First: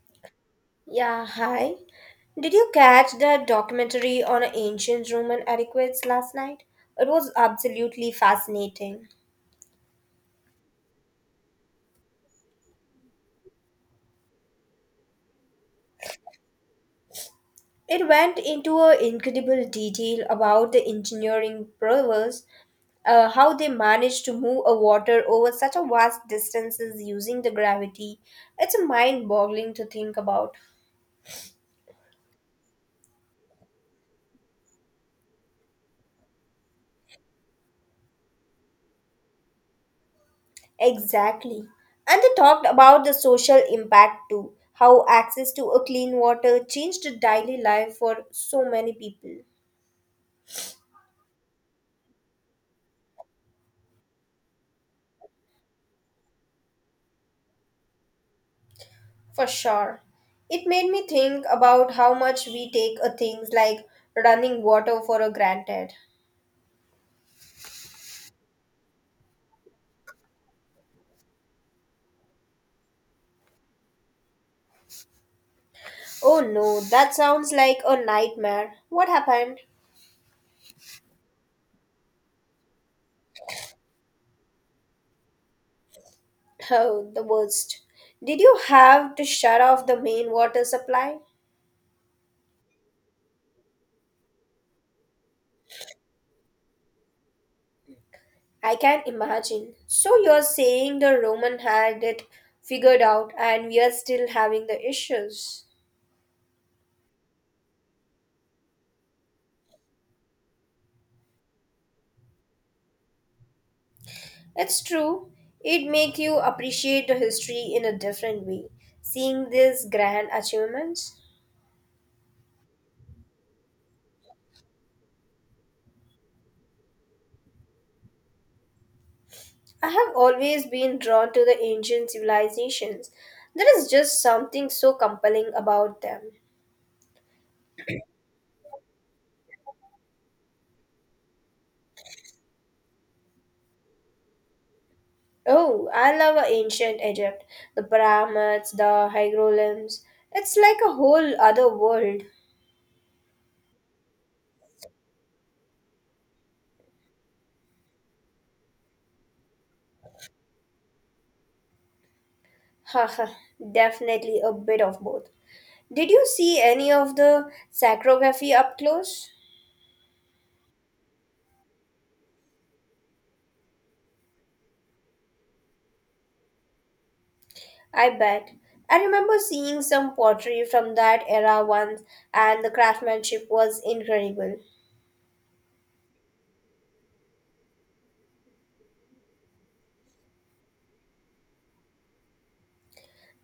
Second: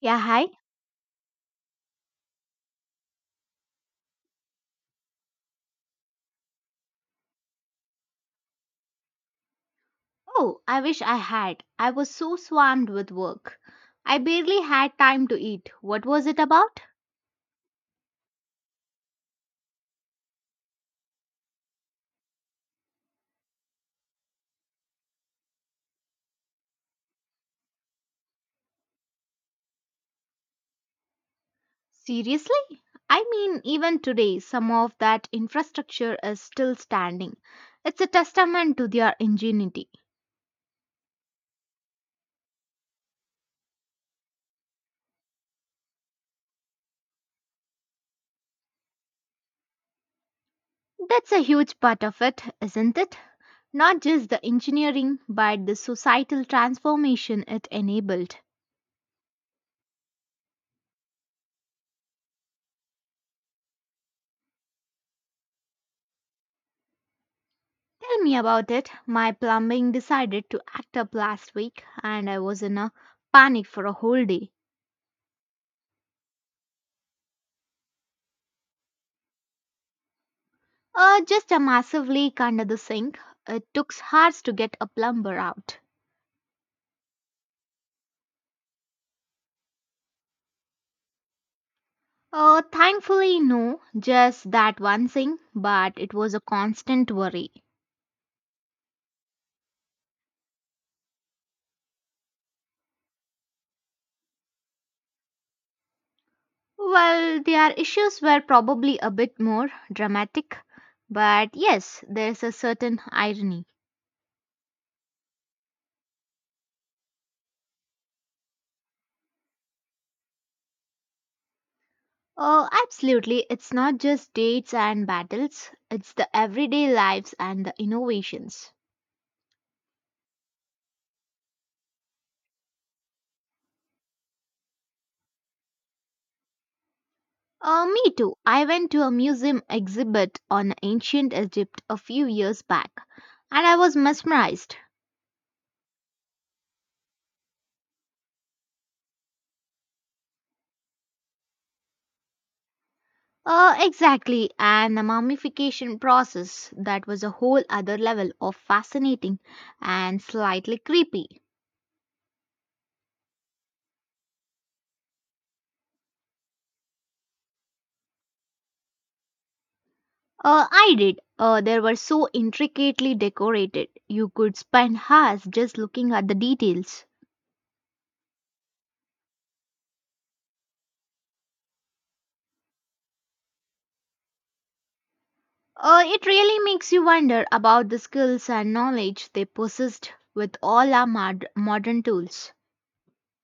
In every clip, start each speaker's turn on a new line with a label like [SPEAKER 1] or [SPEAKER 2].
[SPEAKER 1] Yeah, hi.
[SPEAKER 2] Yeah, hi. Did you catch that documentary on ancient Roman adequates last night? It was absolutely fascinating.
[SPEAKER 1] Oh, I wish I had. I was so swamped with work. I barely had time to eat. What was it about?
[SPEAKER 2] It went into a incredible detail about the engineering brewers, how they managed to move a water over such a vast distances using the gravity. It's mind-boggling to think about.
[SPEAKER 1] Seriously? I mean, even today, some of that infrastructure is still standing. It's a testament to their ingenuity.
[SPEAKER 2] Exactly. And they talked about the social impact too, how access to a clean water changed the daily life for so many people.
[SPEAKER 1] That's a huge part of it, isn't it? Not just the engineering, but the societal transformation it enabled.
[SPEAKER 2] For sure. It made me think about how much we take things like running water for a granted.
[SPEAKER 1] Tell me about it. My plumbing decided to act up last week and I was in a panic for a whole day.
[SPEAKER 2] Oh no, that sounds like a nightmare. What happened?
[SPEAKER 1] Just a massive leak under the sink. It took hours to get a plumber out.
[SPEAKER 2] Oh, the worst. Did you have to shut off the main water supply?
[SPEAKER 1] Thankfully, no, just that one thing, but it was a constant worry.
[SPEAKER 2] I can imagine. So you're saying the Roman had it figured out and we are still having the issues.
[SPEAKER 1] Well, their issues were probably a bit more dramatic, but yes, there's a certain irony.
[SPEAKER 2] It's true. It make you appreciate the history in a different way, seeing these grand achievements.
[SPEAKER 1] Oh, absolutely. It's not just dates and battles, it's the everyday lives and the innovations.
[SPEAKER 2] I have always been drawn to the ancient civilizations. There is just something so compelling about them.
[SPEAKER 1] Me too. I went to a museum exhibit on ancient Egypt a few years back and I was mesmerized.
[SPEAKER 2] Oh, I love ancient Egypt, the pyramids, the hieroglyphs. It's like a whole other world.
[SPEAKER 1] Exactly, and the mummification process that was a whole other level of fascinating and slightly creepy.
[SPEAKER 2] Haha, definitely a bit of both. Did you see any of the sacrography up close?
[SPEAKER 1] I did. They were so intricately decorated, you could spend hours just looking at the details.
[SPEAKER 2] I bet. I remember seeing some pottery from that era once, and the craftsmanship was incredible.
[SPEAKER 1] It really makes you wonder about the skills and knowledge they possessed with all our modern tools.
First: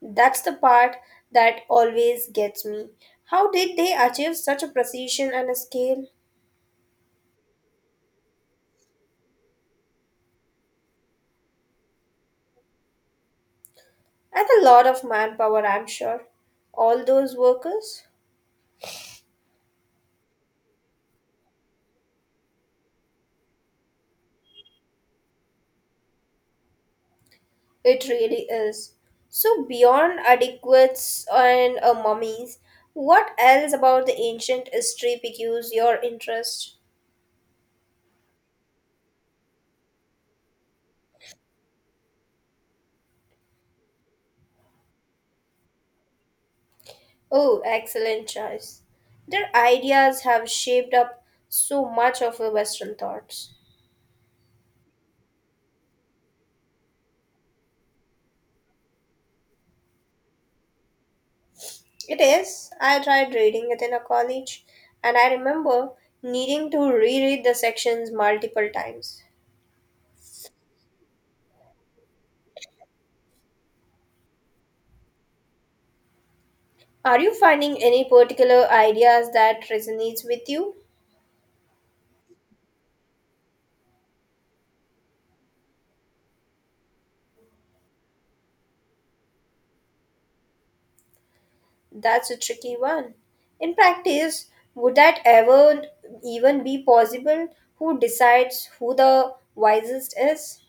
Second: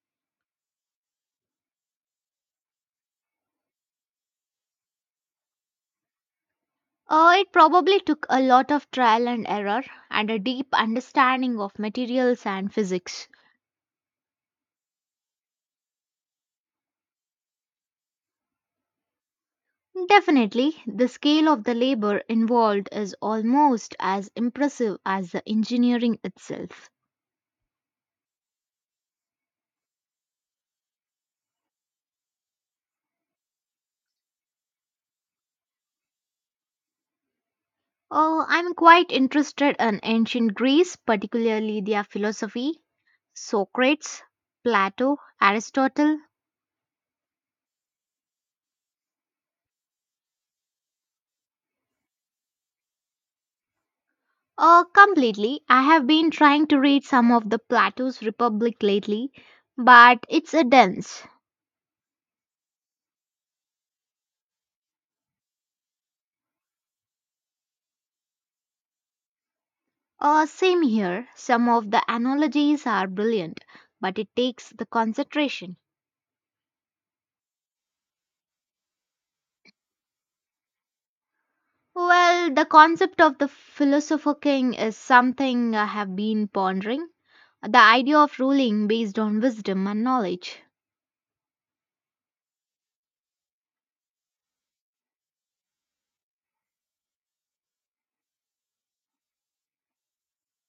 [SPEAKER 2] That's the part that always gets me. How did they achieve such a precision and a scale?
[SPEAKER 1] It probably took a lot of trial and error and a deep understanding of materials and physics.
[SPEAKER 2] And a lot of manpower, I'm sure. All those workers?
[SPEAKER 1] Definitely, the scale of the labor involved is almost as impressive as the engineering itself.
[SPEAKER 2] It really is. So, beyond adequates and mummies, what else about the ancient history piques your interest?
[SPEAKER 1] Oh, I'm quite interested in ancient Greece, particularly their philosophy, Socrates, Plato, Aristotle.
[SPEAKER 2] Oh, excellent choice. Their ideas have shaped up so much of our Western thoughts.
[SPEAKER 1] Completely. I have been trying to read some of the Plato's Republic lately, but it's a dense.
[SPEAKER 2] It is. I tried reading it in a college, and I remember needing to reread the sections multiple times.
[SPEAKER 1] Same here. Some of the analogies are brilliant, but it takes the concentration.
[SPEAKER 2] Are you finding any particular ideas that resonates with you?
[SPEAKER 1] Well, the concept of the philosopher king is something I have been pondering. The idea of ruling based on wisdom and knowledge.
[SPEAKER 2] That's a tricky one. In practice, would that ever even be possible? Who decides who the wisest is?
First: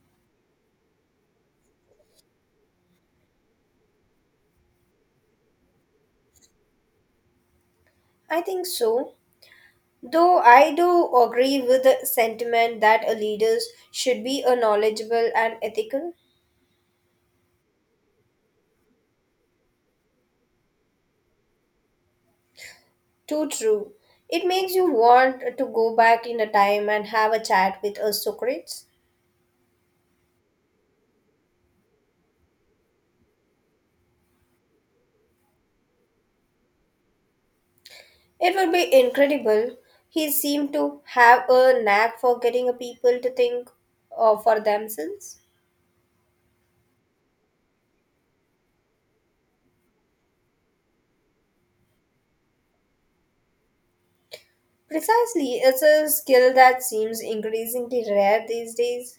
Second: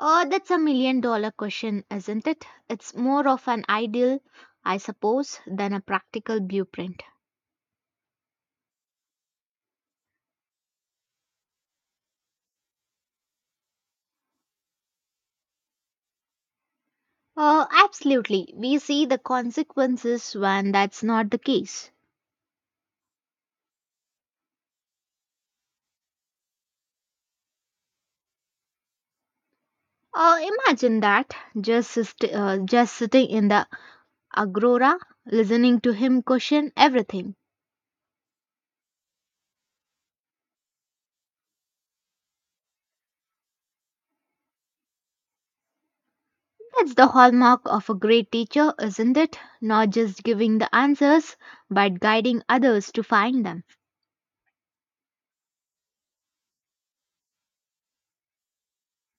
[SPEAKER 1] Oh, that's a million dollar question, isn't it? It's more of an ideal, I suppose, than a practical blueprint.
[SPEAKER 2] I think so. Though I do agree with the sentiment that a leader should be a knowledgeable and ethical.
[SPEAKER 1] Absolutely. We see the consequences when that's not the case.
[SPEAKER 2] Too true. It makes you want to go back in a time and have a chat with a Socrates.
[SPEAKER 1] Imagine that just just sitting in the agora, listening to him question everything.
[SPEAKER 2] It would be incredible. He seemed to have a knack for getting a people to think for themselves.
[SPEAKER 1] That's the hallmark of a great teacher, isn't it? Not just giving the answers, but guiding others to find them.
[SPEAKER 2] Precisely, it's a skill that seems increasingly rare these days.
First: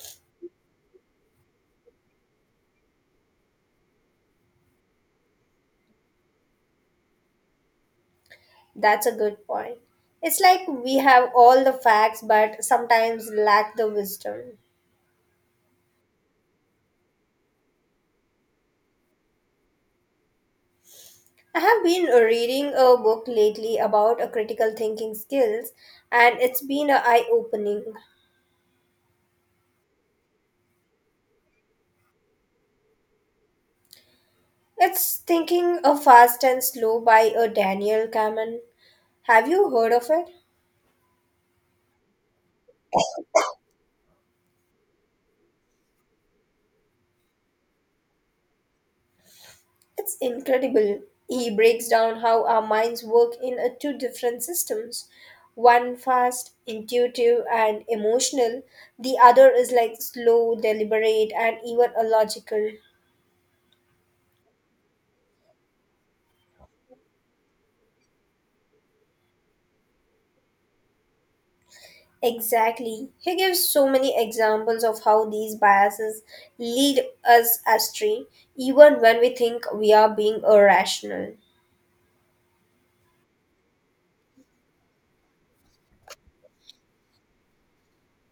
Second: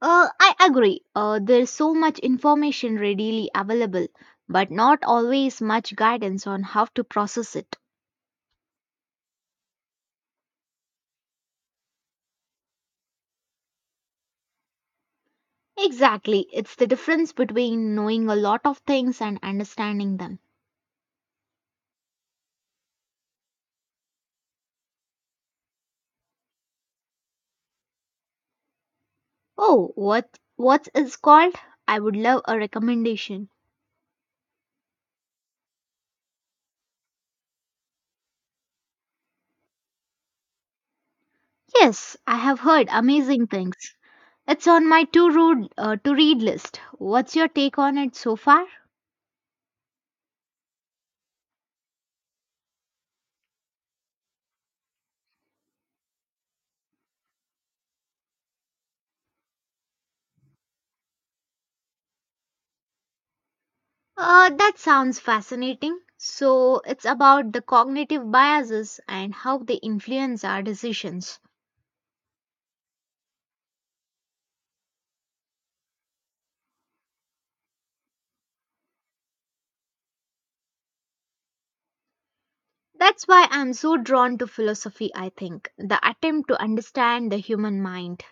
[SPEAKER 1] I agree. There's so much information readily available, but not always much guidance on how to process it.
[SPEAKER 2] That's a good point. It's like we have all the facts but sometimes lack the wisdom.
[SPEAKER 1] Exactly. It's the difference between knowing a lot of things and understanding them.
[SPEAKER 2] I have been reading a book lately about a critical thinking skills and it's been eye opening.
[SPEAKER 1] Oh, what is called? I would love a recommendation.
[SPEAKER 2] It's Thinking a Fast and Slow by a Daniel Kahneman. Have you heard of it?
[SPEAKER 1] Yes, I have heard amazing things. It's on my to read list. What's your take on it so far?
[SPEAKER 2] It's incredible. He breaks down how our minds work in a two different systems one fast, intuitive, and emotional, the other is like slow, deliberate, and even illogical.
[SPEAKER 1] That sounds fascinating. So, it's about the cognitive biases and how they influence our decisions.
[SPEAKER 2] Exactly. He gives so many examples of how these biases lead us astray, even when we think we are being irrational.
[SPEAKER 1] That's why I'm so drawn to philosophy, I think, the attempt to understand the human mind.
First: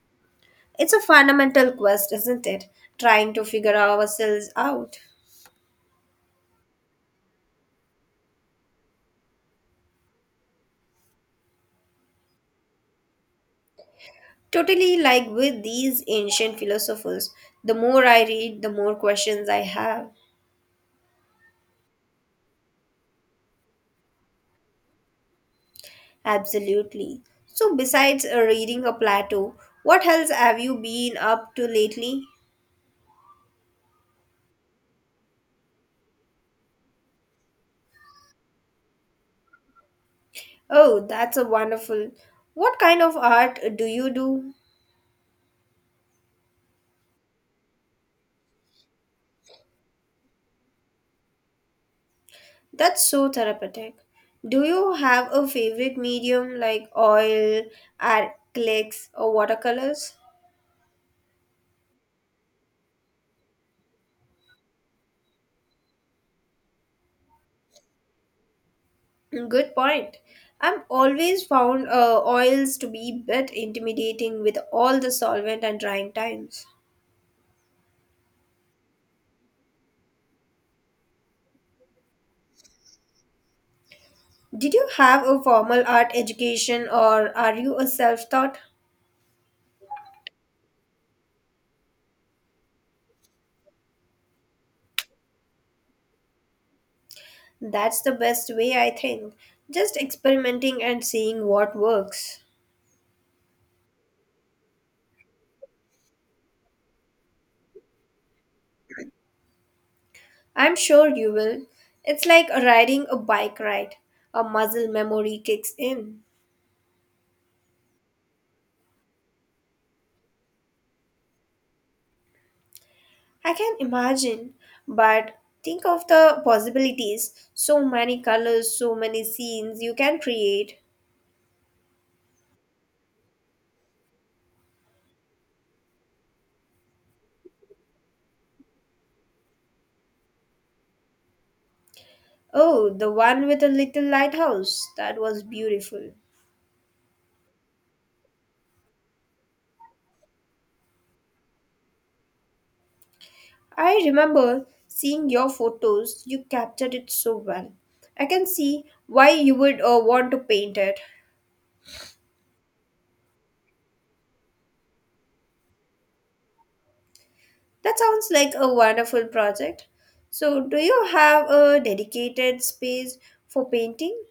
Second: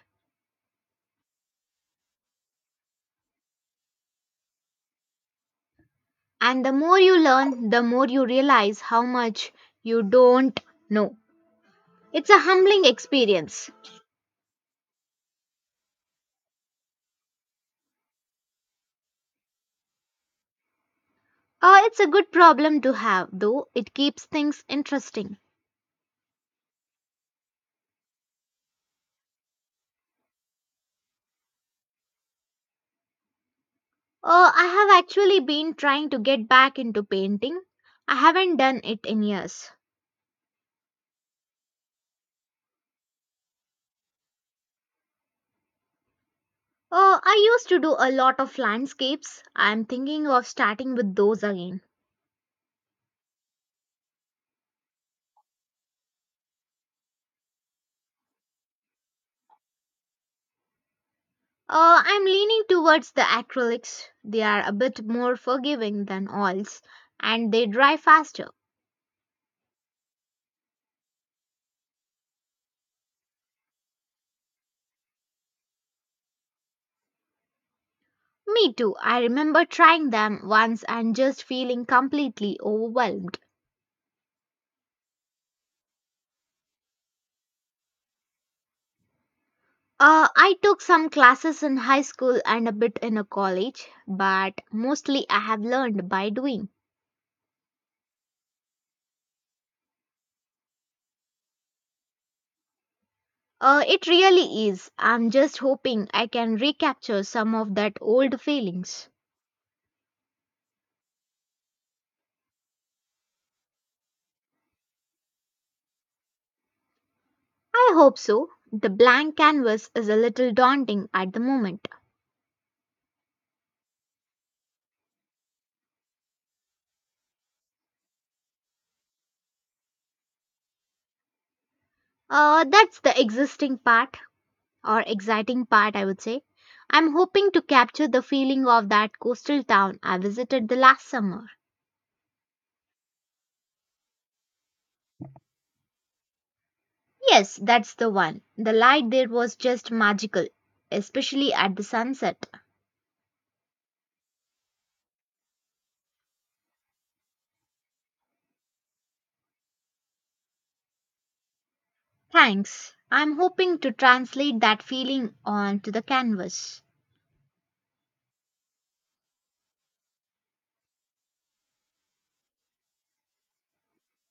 [SPEAKER 2] It's a fundamental quest, isn't it? Trying to figure ourselves out.
[SPEAKER 1] And the more you learn, the more you realize how much you don't know. It's a humbling experience.
[SPEAKER 2] Totally like with these ancient philosophers, the more I read, the more questions I have.
[SPEAKER 1] It's a good problem to have, though. It keeps things interesting.
[SPEAKER 2] Absolutely. So, besides reading a Plato, what else have you been up to lately?
[SPEAKER 1] I have actually been trying to get back into painting. I haven't done it in years.
[SPEAKER 2] Oh, that's a wonderful. What kind of art do you do?
[SPEAKER 1] I used to do a lot of landscapes. I'm thinking of starting with those again.
[SPEAKER 2] That's so therapeutic. Do you have a favorite medium like oil, acrylics, or watercolors?
[SPEAKER 1] I'm leaning towards the acrylics. They are a bit more forgiving than oils and they dry faster.
[SPEAKER 2] Good point. I've always found oils to be a bit intimidating with all the solvent and drying times.
[SPEAKER 1] Me too. I remember trying them once and just feeling completely overwhelmed.
[SPEAKER 2] Did you have a formal art education or are you a self taught?
[SPEAKER 1] I took some classes in high school and a bit in a college, but mostly I have learned by doing.
[SPEAKER 2] That's the best way, I think. Just experimenting and seeing what works.
[SPEAKER 1] It really is. I'm just hoping I can recapture some of that old feelings.
[SPEAKER 2] I'm sure you will. It's like riding a bike ride, a muscle memory kicks in.
[SPEAKER 1] I hope so. The blank canvas is a little daunting at the moment.
[SPEAKER 2] I can imagine, but think of the possibilities. So many colors, so many scenes you can create.
[SPEAKER 1] That's the existing part, or exciting part, I would say. I'm hoping to capture the feeling of that coastal town I visited the last summer.
[SPEAKER 2] Oh, the one with a little lighthouse. That was beautiful.
[SPEAKER 1] Yes, that's the one. The light there was just magical, especially at the sunset.
[SPEAKER 2] I remember seeing your photos. You captured it so well. I can see why you would want to paint it.
[SPEAKER 1] Thanks. I'm hoping to translate that feeling onto the canvas.
[SPEAKER 2] That sounds like a wonderful project. So, do you have a dedicated space for painting?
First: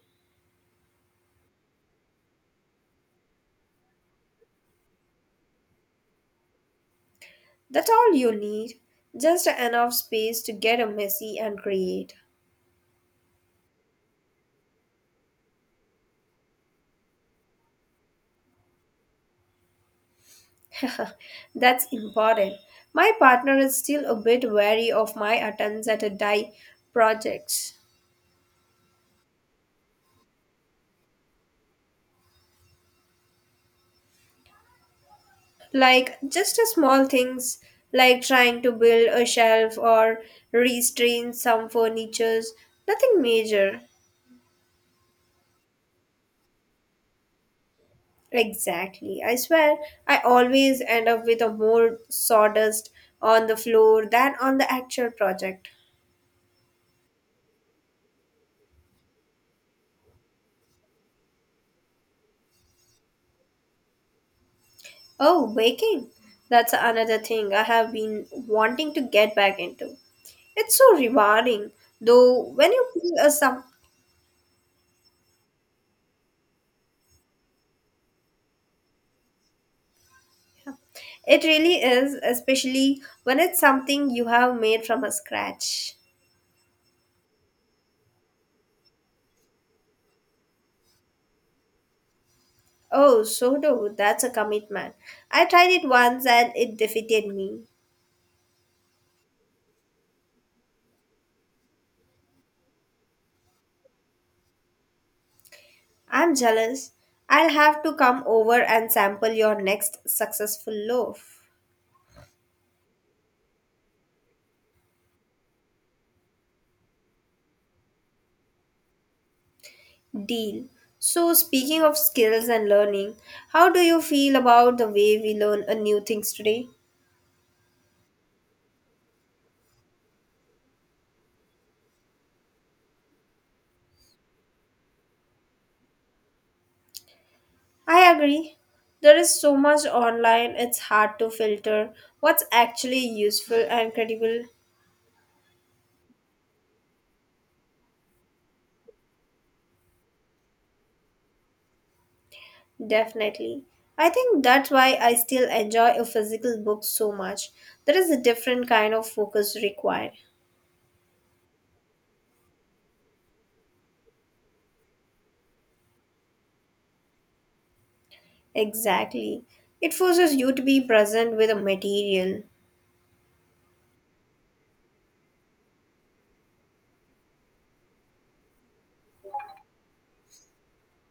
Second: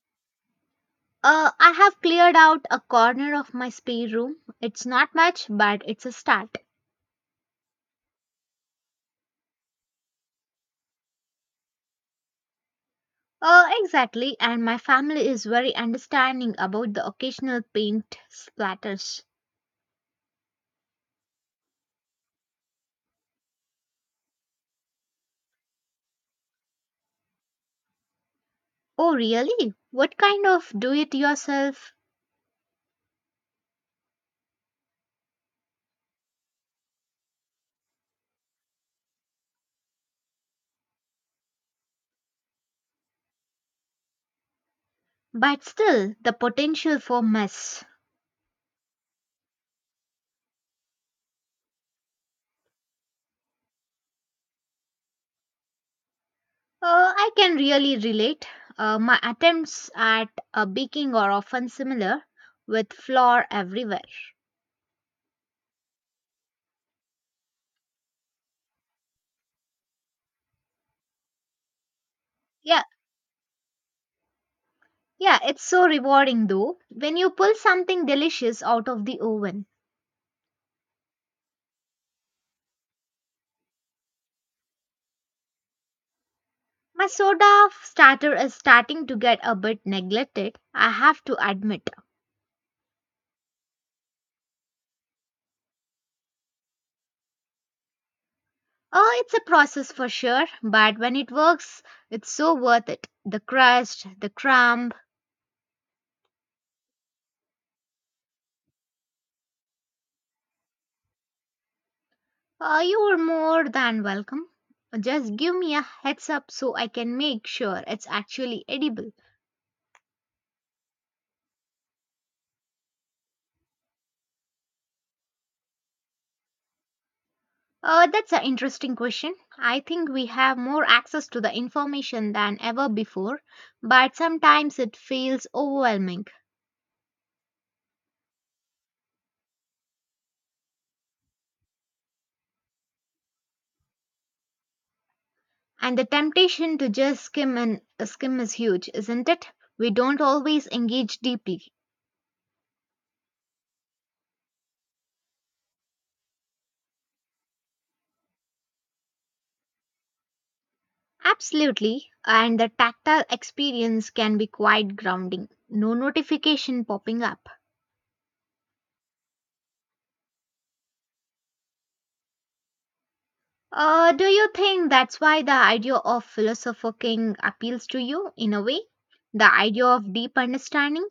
[SPEAKER 1] I have cleared out a corner of my spare room. It's not much, but it's a start.
[SPEAKER 2] That's all you need. Just enough space to get a messy and create.
[SPEAKER 1] Exactly, and my family is very understanding about the occasional paint splatters.
[SPEAKER 2] That's important. My partner is still a bit wary of my attempts at a dye projects.
[SPEAKER 1] Oh, really? What kind of do it yourself?
[SPEAKER 2] Like just a small things like trying to build a shelf or restrain some furnitures. Nothing major.
[SPEAKER 1] But still, the potential for mess.
[SPEAKER 2] Exactly. I swear I always end up with a more sawdust on the floor than on the actual project.
[SPEAKER 1] I can really relate. My attempts at baking are often similar, with flour everywhere.
[SPEAKER 2] Oh, baking. That's another thing I have been wanting to get back into. It's so rewarding, though, when
[SPEAKER 1] Yeah,
[SPEAKER 2] you feel a some,
[SPEAKER 1] yeah, it's so rewarding though when you pull something delicious out of the oven.
[SPEAKER 2] yeah. It really is, especially when it's something you have made from a scratch.
[SPEAKER 1] My soda starter is starting to get a bit neglected, I have to admit.
[SPEAKER 2] Oh, sourdough, that's a commitment. I tried it once and it defeated me.
[SPEAKER 1] Oh, it's a process for sure, but when it works, it's so worth it. The crust, the crumb,
[SPEAKER 2] I'm jealous. I'll have to come over and sample your next successful loaf.
[SPEAKER 1] you are more than welcome. Just give me a heads up so I can make sure it's actually edible.
[SPEAKER 2] Deal. So, speaking of skills and learning, how do you feel about the way we learn new things today?
[SPEAKER 1] That's an interesting question. I think we have more access to the information than ever before, but sometimes it feels overwhelming.
[SPEAKER 2] I agree. There is so much online, it's hard to filter what's actually useful and credible.
[SPEAKER 1] And the temptation to just skim and skim is huge, isn't it? We don't always engage deeply.
[SPEAKER 2] Definitely. I think that's why I still enjoy a physical book so much. There is a different kind of focus required.
[SPEAKER 1] Absolutely, and the tactile experience can be quite grounding. No notification popping up.
[SPEAKER 2] Exactly. It forces you to be present with a material.
[SPEAKER 1] Do you think that's why the idea of philosopher king appeals to you in a way? The idea of deep understanding?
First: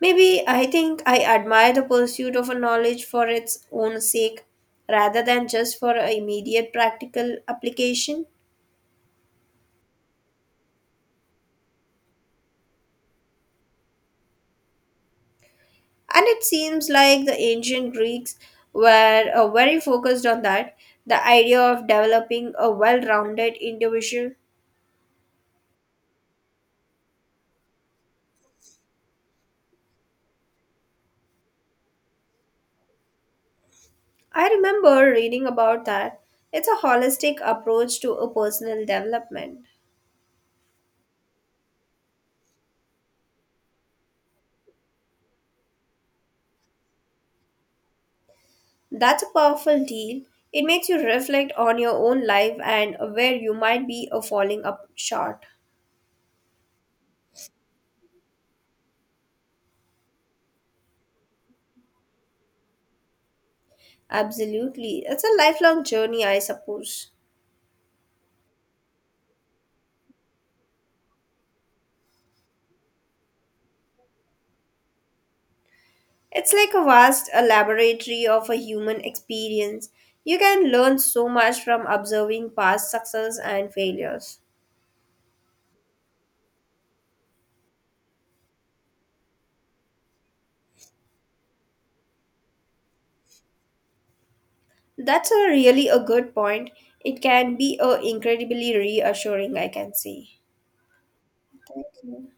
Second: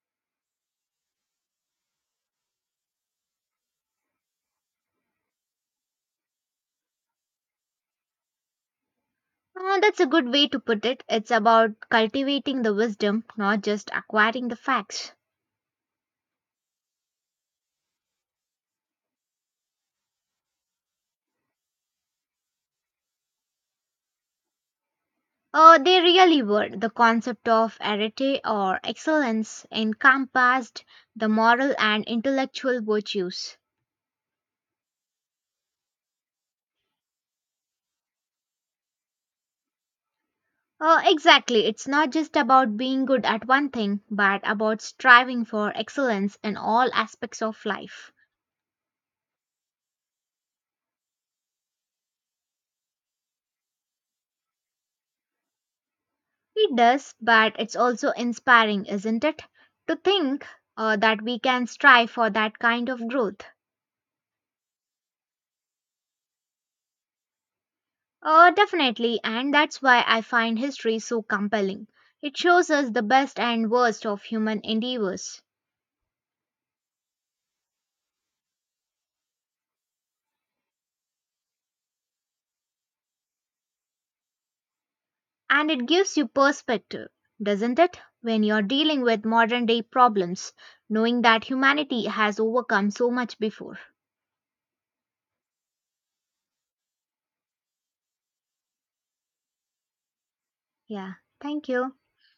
[SPEAKER 2] Maybe I think I admire the pursuit of a knowledge for its own sake rather than just for a immediate practical application.
[SPEAKER 1] That's a good way to put it. It's about cultivating the wisdom, not just acquiring the facts.
[SPEAKER 2] And it seems like the ancient Greeks were very focused on that, the idea of developing a well rounded individual.
[SPEAKER 1] They really were. The concept of arete or excellence encompassed the moral and intellectual virtues.
[SPEAKER 2] I remember reading about that. It's a holistic approach to a personal development.
[SPEAKER 1] Exactly. It's not just about being good at one thing, but about striving for excellence in all aspects of life.
[SPEAKER 2] That's a powerful deal. It makes you reflect on your own life and where you might be falling up short.
[SPEAKER 1] It does, but it's also inspiring, isn't it? To think that we can strive for that kind of growth.
[SPEAKER 2] Absolutely. It's a lifelong journey, I suppose.
[SPEAKER 1] Definitely, and that's why I find history so compelling. It shows us the best and worst of human endeavors.
[SPEAKER 2] It's like a vast a laboratory of a human experience. You can learn so much from observing past success and failures.
[SPEAKER 1] And it gives you perspective, doesn't it? When you're dealing with modern day problems, knowing that humanity has overcome so much before.
[SPEAKER 2] That's a really a good point. It can be a incredibly reassuring, I can say.
[SPEAKER 1] Yeah, thank
[SPEAKER 2] Thank
[SPEAKER 1] you.
[SPEAKER 2] you.